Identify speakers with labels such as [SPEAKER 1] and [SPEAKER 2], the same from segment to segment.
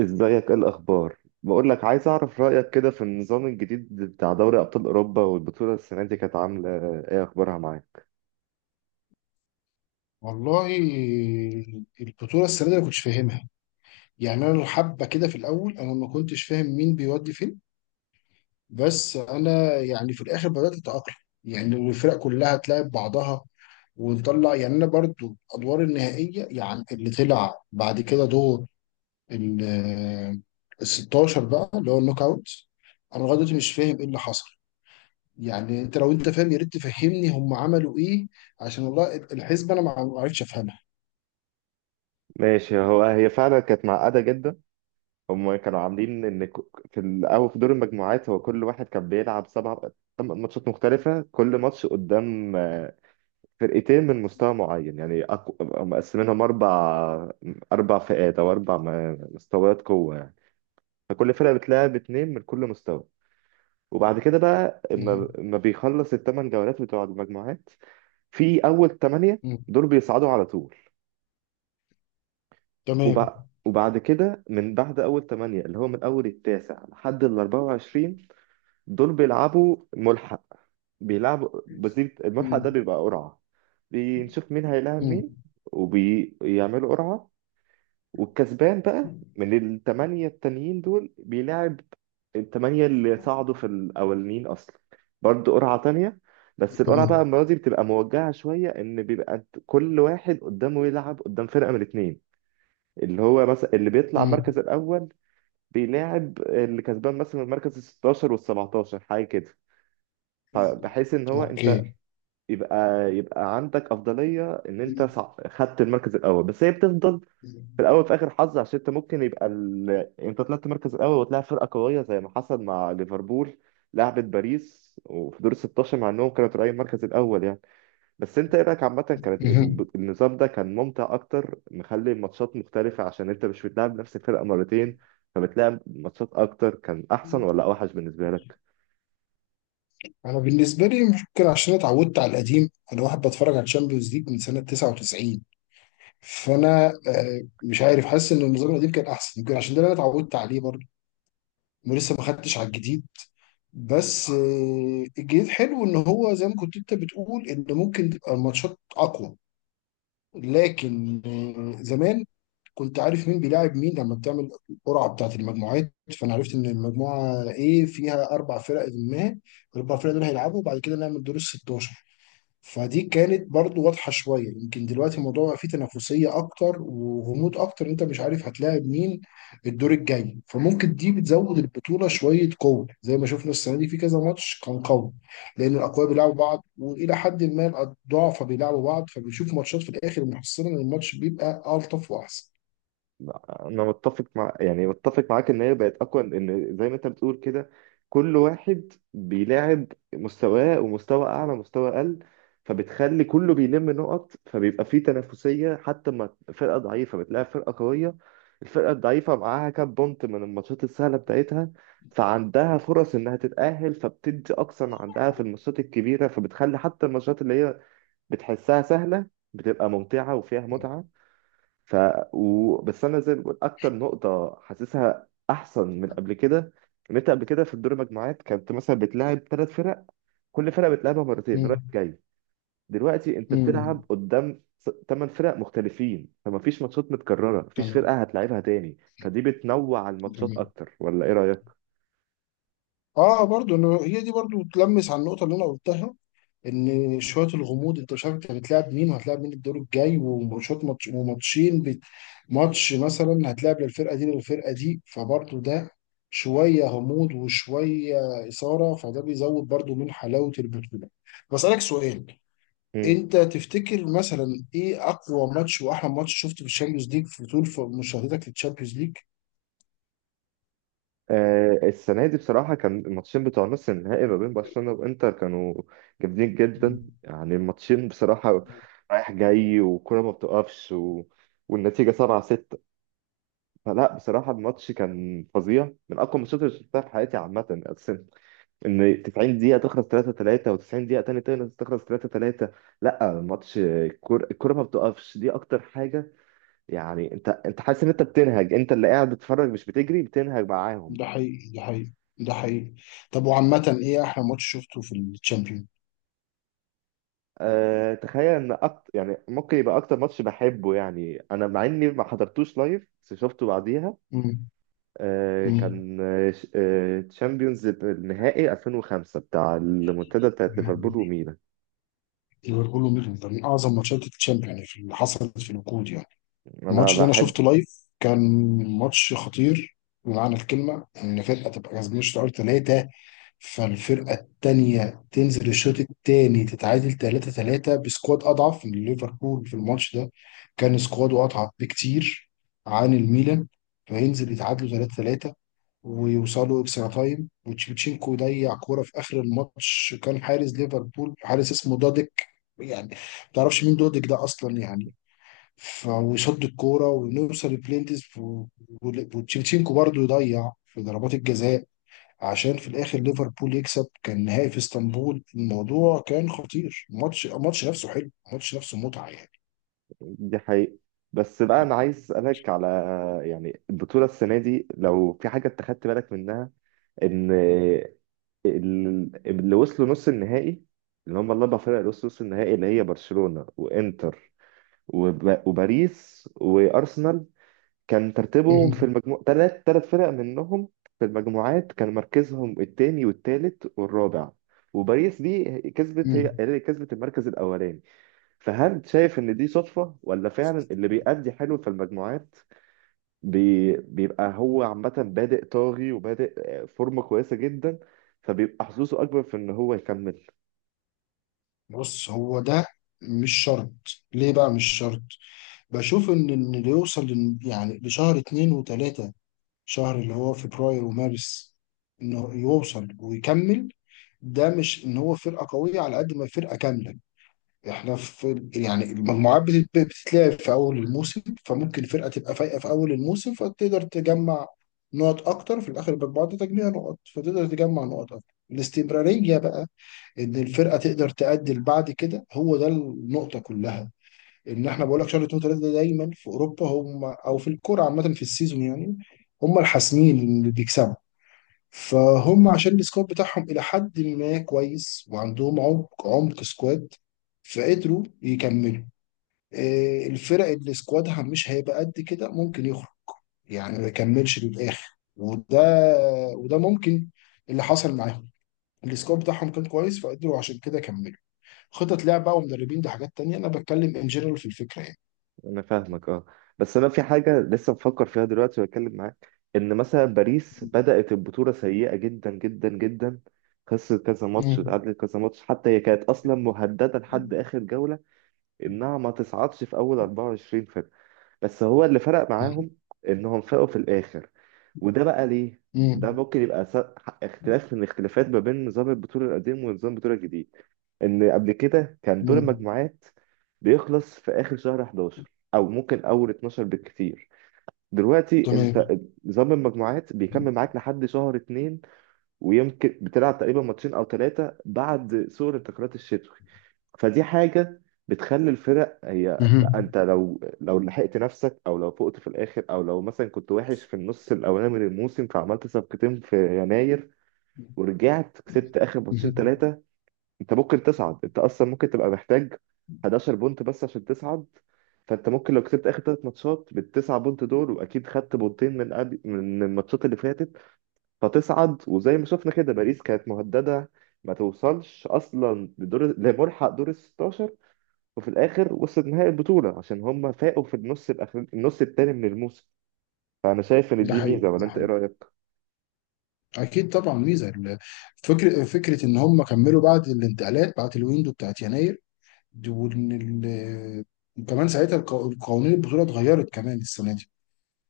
[SPEAKER 1] ازيك؟ ايه الاخبار؟ بقول لك عايز اعرف رايك كده في النظام الجديد بتاع دوري ابطال اوروبا. والبطوله السنه دي كانت عامله ايه؟ اخبارها معاك؟
[SPEAKER 2] والله، البطولة السنة دي أنا كنتش فاهمها. يعني أنا حبة كده في الأول، أنا ما كنتش فاهم مين بيودي فين. بس أنا يعني في الآخر بدأت أتأقلم. يعني الفرق كلها تلاعب بعضها ونطلع. يعني أنا برضو الأدوار النهائية، يعني اللي طلع بعد كده دور ال ال 16 بقى اللي هو النوك أوت. أنا لغاية دلوقتي مش فاهم إيه اللي حصل. يعني أنت، لو أنت فاهم يا ريت تفهمني هم عملوا إيه. عشان والله الحسبة أنا ما عرفتش أفهمها.
[SPEAKER 1] ماشي. هو هي فعلا كانت معقده جدا. هم كانوا عاملين ان في الاول في دور المجموعات هو كل واحد كان بيلعب سبع، ثمان ماتشات مختلفه، كل ماتش قدام فرقتين من مستوى معين، يعني مقسمينهم اربع، اربع فئات او اربع مستويات قوه يعني. فكل فرقه بتلعب اتنين من كل مستوى. وبعد كده بقى
[SPEAKER 2] مهم.
[SPEAKER 1] اما بيخلص الثمان جولات بتوع المجموعات، في اول ثمانية
[SPEAKER 2] مم.
[SPEAKER 1] دول بيصعدوا على طول.
[SPEAKER 2] تمام.
[SPEAKER 1] وبعد كده من بعد اول ثمانية، اللي هو من اول التاسع لحد ال 24، دول بيلعبوا ملحق. بيلعبوا بسيط. الملحق
[SPEAKER 2] مم.
[SPEAKER 1] ده بيبقى قرعة، بنشوف مين هيلاعب
[SPEAKER 2] مم.
[SPEAKER 1] مين. وبيعملوا قرعة، والكسبان بقى من الثمانية التانيين دول بيلعب الثمانية اللي صعدوا في الأولين أصلا، برضه قرعة تانية. بس القرعة بقى
[SPEAKER 2] تمام.
[SPEAKER 1] المرة دي بتبقى موجهة شوية، إن بيبقى كل واحد قدامه يلعب قدام فرقة من الاتنين، اللي هو مثلا اللي بيطلع
[SPEAKER 2] مم.
[SPEAKER 1] المركز الأول بيلاعب اللي كسبان مثلا المركز ال 16 وال 17 حاجة كده. فبحيث إن هو أنت
[SPEAKER 2] اوكي.
[SPEAKER 1] يبقى عندك أفضلية إن أنت خدت المركز الأول، بس هي بتفضل في الاول في اخر حظ، عشان انت ممكن يبقى يعني انت طلعت مركز الاول وتلاعب فرقه قويه زي ما حصل مع ليفربول، لعبت باريس وفي دور ال 16 مع انهم كانوا طالعين المركز الاول يعني. بس انت ايه رايك عامه؟ كانت
[SPEAKER 2] مهم.
[SPEAKER 1] النظام ده كان ممتع اكتر، مخلي الماتشات مختلفه عشان انت مش بتلعب نفس الفرقه مرتين، فبتلعب ماتشات اكتر. كان احسن ولا اوحش بالنسبه لك؟
[SPEAKER 2] انا بالنسبه لي ممكن، عشان اتعودت على القديم. انا واحد بتفرج على الشامبيونز ليج من سنه 99. فانا مش عارف، حاسس ان النظام القديم كان احسن، يمكن عشان ده اللي انا اتعودت عليه برضه ولسه ما خدتش على الجديد. بس الجديد حلو، ان هو زي ما كنت انت بتقول، ان ممكن تبقى الماتشات اقوى. لكن زمان كنت عارف مين بيلاعب مين لما بتعمل القرعه بتاعت المجموعات. فانا عرفت ان المجموعه ايه فيها 4 فرق، ما الاربع فرق دول هيلعبوا وبعد كده نعمل دور ال 16. فدي كانت برضو واضحه شويه. يمكن دلوقتي الموضوع بقى فيه تنافسيه اكتر وغموض اكتر، انت مش عارف هتلاعب مين الدور الجاي. فممكن دي بتزود البطوله شويه قوه، زي ما شفنا السنه دي في كذا ماتش كان قوي، لان الاقوياء بيلعبوا بعض والى حد ما الضعفاء بيلعبوا بعض، فبنشوف ماتشات في الاخر محصله ان الماتش بيبقى الطف واحسن.
[SPEAKER 1] انا متفق مع، يعني متفق معاك ان هي بقت اقوى، ان زي ما انت بتقول كده كل واحد بيلاعب مستواه ومستوى اعلى مستوى اقل، فبتخلي كله بيلم نقط، فبيبقى فيه تنافسية. حتى ما فرقة ضعيفة بتلاعب فرقة قوية، الفرقة الضعيفة معاها كام بونت من الماتشات السهلة بتاعتها، فعندها فرص انها تتأهل، فبتدي اقصى ما عندها في الماتشات الكبيرة، فبتخلي حتى الماتشات اللي هي بتحسها سهلة بتبقى ممتعة وفيها متعة. ف بس انا زي ما بقول، اكتر نقطه حاسسها احسن من
[SPEAKER 2] مم.
[SPEAKER 1] قبل كده ان انت قبل كده في الدور المجموعات كنت مثلا بتلاعب ثلاث فرق، كل فرقه بتلعبها مرتين رايح جاي. دلوقتي انت
[SPEAKER 2] مم.
[SPEAKER 1] بتلعب قدام ثمان فرق مختلفين، فما فيش ماتشات متكرره، مفيش
[SPEAKER 2] تمام.
[SPEAKER 1] فرقه هتلعبها تاني. فدي بتنوع الماتشات
[SPEAKER 2] تمام.
[SPEAKER 1] اكتر، ولا ايه رايك؟
[SPEAKER 2] اه، برضو انه هي دي برضو تلمس على النقطه اللي انا قلتها، ان شويه الغموض انت مش عارف انت بتلعب مين وهتلعب مين الدور الجاي. وماتشات ماتش وماتشين ماتش مثلا هتلعب للفرقه دي للفرقه دي، فبرضو ده شويه غموض وشويه اثاره، فده بيزود برضو من حلاوه البطوله. بسالك سؤال، انت تفتكر مثلا ايه اقوى ماتش واحلى ماتش شفته في الشامبيونز ليج في طول مشاهدتك للشامبيونز ليج؟
[SPEAKER 1] السنة دي بصراحة كان الماتشين بتوع نص النهائي ما بين برشلونة وإنتر كانوا جامدين جدا. يعني الماتشين بصراحة رايح جاي، والكرة ما بتقفش، والنتيجة سبعة ستة. فلا بصراحة الماتش كان فظيع، من أقوى الماتشات اللي شفتها في حياتي عامة أصلا. إن 90 دقيقة تخلص 3 3 و90 دقيقة تاني تخلص 3 3. لا، الماتش، الكرة ما بتقفش، دي أكتر حاجة. يعني أنت حاسس إن أنت بتنهج، أنت اللي قاعد بتتفرج مش بتجري، بتنهج معاهم.
[SPEAKER 2] ده حقيقي، ده حقيقي، ده حقيقي. طب وعامة ايه احلى ماتش شفته في الشامبيون؟
[SPEAKER 1] أه تخيل ان أكتر، يعني ممكن يبقى اكتر ماتش بحبه يعني، انا مع اني ما حضرتوش لايف بس شفته بعديها.
[SPEAKER 2] امم.
[SPEAKER 1] أه
[SPEAKER 2] امم.
[SPEAKER 1] كان تشامبيونز النهائي 2005 بتاع المنتدى بتاعت
[SPEAKER 2] يعني
[SPEAKER 1] ليفربول وميلان.
[SPEAKER 2] ليفربول وميدلتون من اعظم ماتشات الشامبيون، يعني اللي حصلت في الوقود يعني.
[SPEAKER 1] انا
[SPEAKER 2] الماتش ده انا
[SPEAKER 1] بحب.
[SPEAKER 2] شفته لايف، كان ماتش خطير بمعنى الكلمه. ان فرقه تبقى كسبانه الشوط الاول ثلاثه، فالفرقه الثانيه تنزل الشوط الثاني تتعادل 3-3، بسكواد اضعف من ليفربول في الماتش ده. كان سكواده اضعف بكتير عن الميلان. فينزل يتعادلوا 3 ويوصلوا اكسترا تايم، وتشيفتشينكو يضيع كوره في اخر الماتش. كان حارس ليفربول، حارس اسمه دوديك. يعني ما تعرفش مين دوديك ده اصلا يعني. ويصد الكوره ونوصل لبلينتس و- وتشيفتشينكو برضه يضيع في ضربات الجزاء، عشان في الاخر ليفربول يكسب. كان نهائي في اسطنبول، الموضوع كان خطير. الماتش نفسه حلو، الماتش نفسه متعه يعني.
[SPEAKER 1] دي حقيقة. بس بقى انا عايز اسالك على، يعني البطولة السنة دي لو في حاجة انت خدت بالك منها، ان اللي وصلوا نص النهائي، اللي هم الاربع فرق اللي وصلوا نص النهائي اللي هي برشلونة وانتر وباريس وارسنال، كان ترتيبهم في
[SPEAKER 2] مهم.
[SPEAKER 1] المجموع ثلاث، ثلاث فرق منهم في المجموعات كان مركزهم الثاني والثالث والرابع، وباريس دي كسبت، هي
[SPEAKER 2] مم.
[SPEAKER 1] اللي كسبت المركز الاولاني. فهل شايف ان دي صدفة ولا فعلا اللي بيأدي حلو في المجموعات بيبقى هو عامة بادئ طاغي وبادئ فورمة كويسة جدا، فبيبقى حظوظه اكبر في ان هو يكمل؟
[SPEAKER 2] بص هو ده، مش شرط. ليه بقى مش شرط؟ بشوف إن اللي يوصل يعني لشهر اتنين وتلاتة، شهر اللي هو فبراير ومارس، انه يوصل ويكمل. ده مش ان هو فرقة قوية، على قد ما فرقة كاملة. احنا في يعني المجموعات بتتلعب في اول الموسم، فممكن فرقة تبقى فايقة في اول الموسم فتقدر تجمع نقط اكتر في الاخر. يبقى بعد تجميع نقط فتقدر تجمع نقط اكتر. الاستمرارية بقى، ان الفرقة تقدر تأدي بعد كده، هو ده النقطة كلها. ان احنا بقول لك شهر اتنين وتلاته ده دايما في اوروبا، هم او في الكوره عامه في السيزون يعني، هم الحاسمين اللي بيكسبوا. فهم عشان السكواد بتاعهم الى حد ما كويس، وعندهم عمق عمق سكواد، فقدروا يكملوا. الفرق اللي سكوادها مش هيبقى قد كده ممكن يخرج، يعني ما يكملش للاخر. وده وده ممكن اللي حصل معاهم. السكواد بتاعهم كان كويس فقدروا عشان كده كملوا. خطط لعب بقى ومدربين، دي حاجات تانية، انا بتكلم ان جنرال في الفكره
[SPEAKER 1] انا فاهمك اه. بس انا في حاجه لسه بفكر فيها دلوقتي واتكلم معاك، ان مثلا باريس بدات البطوله سيئه جدا جدا جدا، خسرت كذا ماتش،
[SPEAKER 2] يعني.
[SPEAKER 1] اتعادلت كذا ماتش، حتى هي كانت اصلا مهدده لحد اخر جوله انها ما تصعدش في اول 24 فرقه. بس هو اللي فرق معاهم انهم فاقوا في الاخر. وده بقى ليه؟ ده
[SPEAKER 2] مم.
[SPEAKER 1] ممكن يبقى اختلاف من الاختلافات ما بين نظام البطوله القديم ونظام البطوله الجديد، ان قبل كده كان دور
[SPEAKER 2] مم.
[SPEAKER 1] المجموعات بيخلص في اخر شهر 11 او ممكن اول 12 بالكتير. دلوقتي
[SPEAKER 2] تمام.
[SPEAKER 1] انت نظام المجموعات بيكمل معاك لحد شهر 2، ويمكن بتلعب تقريبا ماتشين او ثلاثه بعد سور الانتقالات الشتوي. فدي حاجه بتخلي الفرق، هي لا،
[SPEAKER 2] مهم.
[SPEAKER 1] انت لو لحقت نفسك او لو فقت في الاخر، او لو مثلا كنت وحش في النص الاولاني من الموسم فعملت صفقتين في يناير ورجعت كسبت اخر ماتشين
[SPEAKER 2] مهم.
[SPEAKER 1] ثلاثه، انت ممكن تصعد. انت اصلا ممكن تبقى محتاج 11 بونت بس عشان تصعد، فانت ممكن لو كسبت اخر ثلاث ماتشات بالتسعة بونت دول، واكيد خدت بونتين من قبل من الماتشات اللي فاتت، فتصعد. وزي ما شفنا كده باريس كانت مهدده ما توصلش اصلا لدور، لملحق دور ال 16، وفي الاخر وصلت نهائي البطوله عشان هم فاقوا في النص الاخر، النص التاني من الموسم. فانا شايف ان
[SPEAKER 2] ده
[SPEAKER 1] دي
[SPEAKER 2] حقيقي،
[SPEAKER 1] ميزه، ولا
[SPEAKER 2] ده
[SPEAKER 1] انت ايه
[SPEAKER 2] حقيقي.
[SPEAKER 1] رايك؟
[SPEAKER 2] اكيد طبعا ميزه فكره، فكره ان هم كملوا بعد الانتقالات بعد الويندو بتاعت يناير. وان وكمان ساعتها القوانين البطوله اتغيرت كمان السنه دي،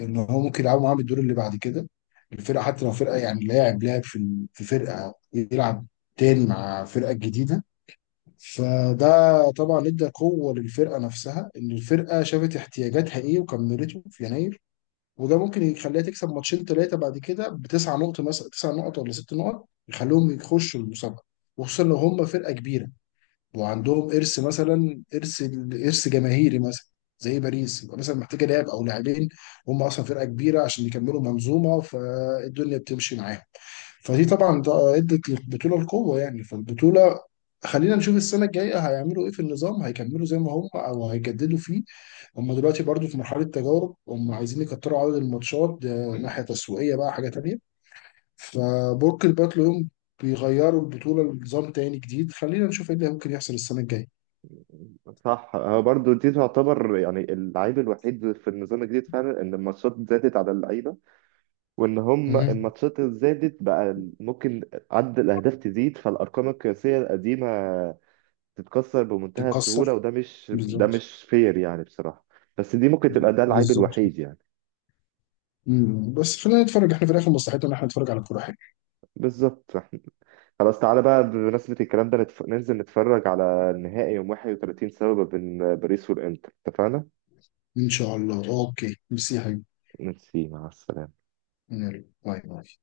[SPEAKER 2] ان هو ممكن يلعبوا معاه بالدور اللي بعد كده الفرقه، حتى لو فرقه يعني لاعب لاعب في في فرقه يلعب تاني مع فرقه جديده. فده طبعا ادى قوة للفرقة نفسها، ان الفرقة شافت احتياجاتها ايه وكملته في يناير. وده ممكن يخليها تكسب ماتشين ثلاثة بعد كده بتسع نقط، مثلا 9 نقط ولا 6 نقط، يخليهم يخشوا المسابقة. وخصوصا لو هم فرقة كبيرة وعندهم إرث، مثلا إرث، إرث جماهيري مثلا، زي باريس. يبقى مثلا محتاجة لاعب أو لاعبين، هم أصلا فرقة كبيرة، عشان يكملوا منظومة فالدنيا بتمشي معاهم. فدي طبعا ادت للبطوله القوه يعني. فالبطوله، خلينا نشوف السنه الجايه هيعملوا ايه في النظام، هيكملوا زي ما هم او هيجددوا فيه. هم دلوقتي برضو في مرحله تجارب، هم عايزين يكتروا عدد الماتشات، ده ناحيه تسويقيه بقى حاجه تانيه. فبرج الباتل يوم بيغيروا البطوله لنظام تاني جديد. خلينا نشوف ايه اللي ممكن يحصل السنه الجايه.
[SPEAKER 1] صح، هو برضو دي تعتبر يعني اللعيب الوحيد في النظام الجديد فعلا، ان الماتشات زادت على اللعيبه، وان هم
[SPEAKER 2] مهم.
[SPEAKER 1] الماتشات اللي زادت بقى ممكن عدد الاهداف تزيد، فالارقام القياسيه القديمه تتكسر بمنتهى
[SPEAKER 2] تتكسر.
[SPEAKER 1] السهوله، وده مش ده
[SPEAKER 2] بالظبط.
[SPEAKER 1] مش فير يعني بصراحه. بس دي ممكن تبقى، ده العيب
[SPEAKER 2] بالظبط.
[SPEAKER 1] الوحيد يعني.
[SPEAKER 2] مم. بس خلينا نتفرج، احنا في الاخر مصلحتنا ان احنا نتفرج على كوره حلوه.
[SPEAKER 1] بالظبط. احنا خلاص، تعالى بقى بمناسبة الكلام ده ننزل نتفرج على النهائي يوم 31 سبب بين باريس والإنتر، اتفقنا؟
[SPEAKER 2] ان شاء الله. اوكي، ميرسي يا حبيبي.
[SPEAKER 1] ميرسي، مع السلامة.
[SPEAKER 2] يلا. باي باي.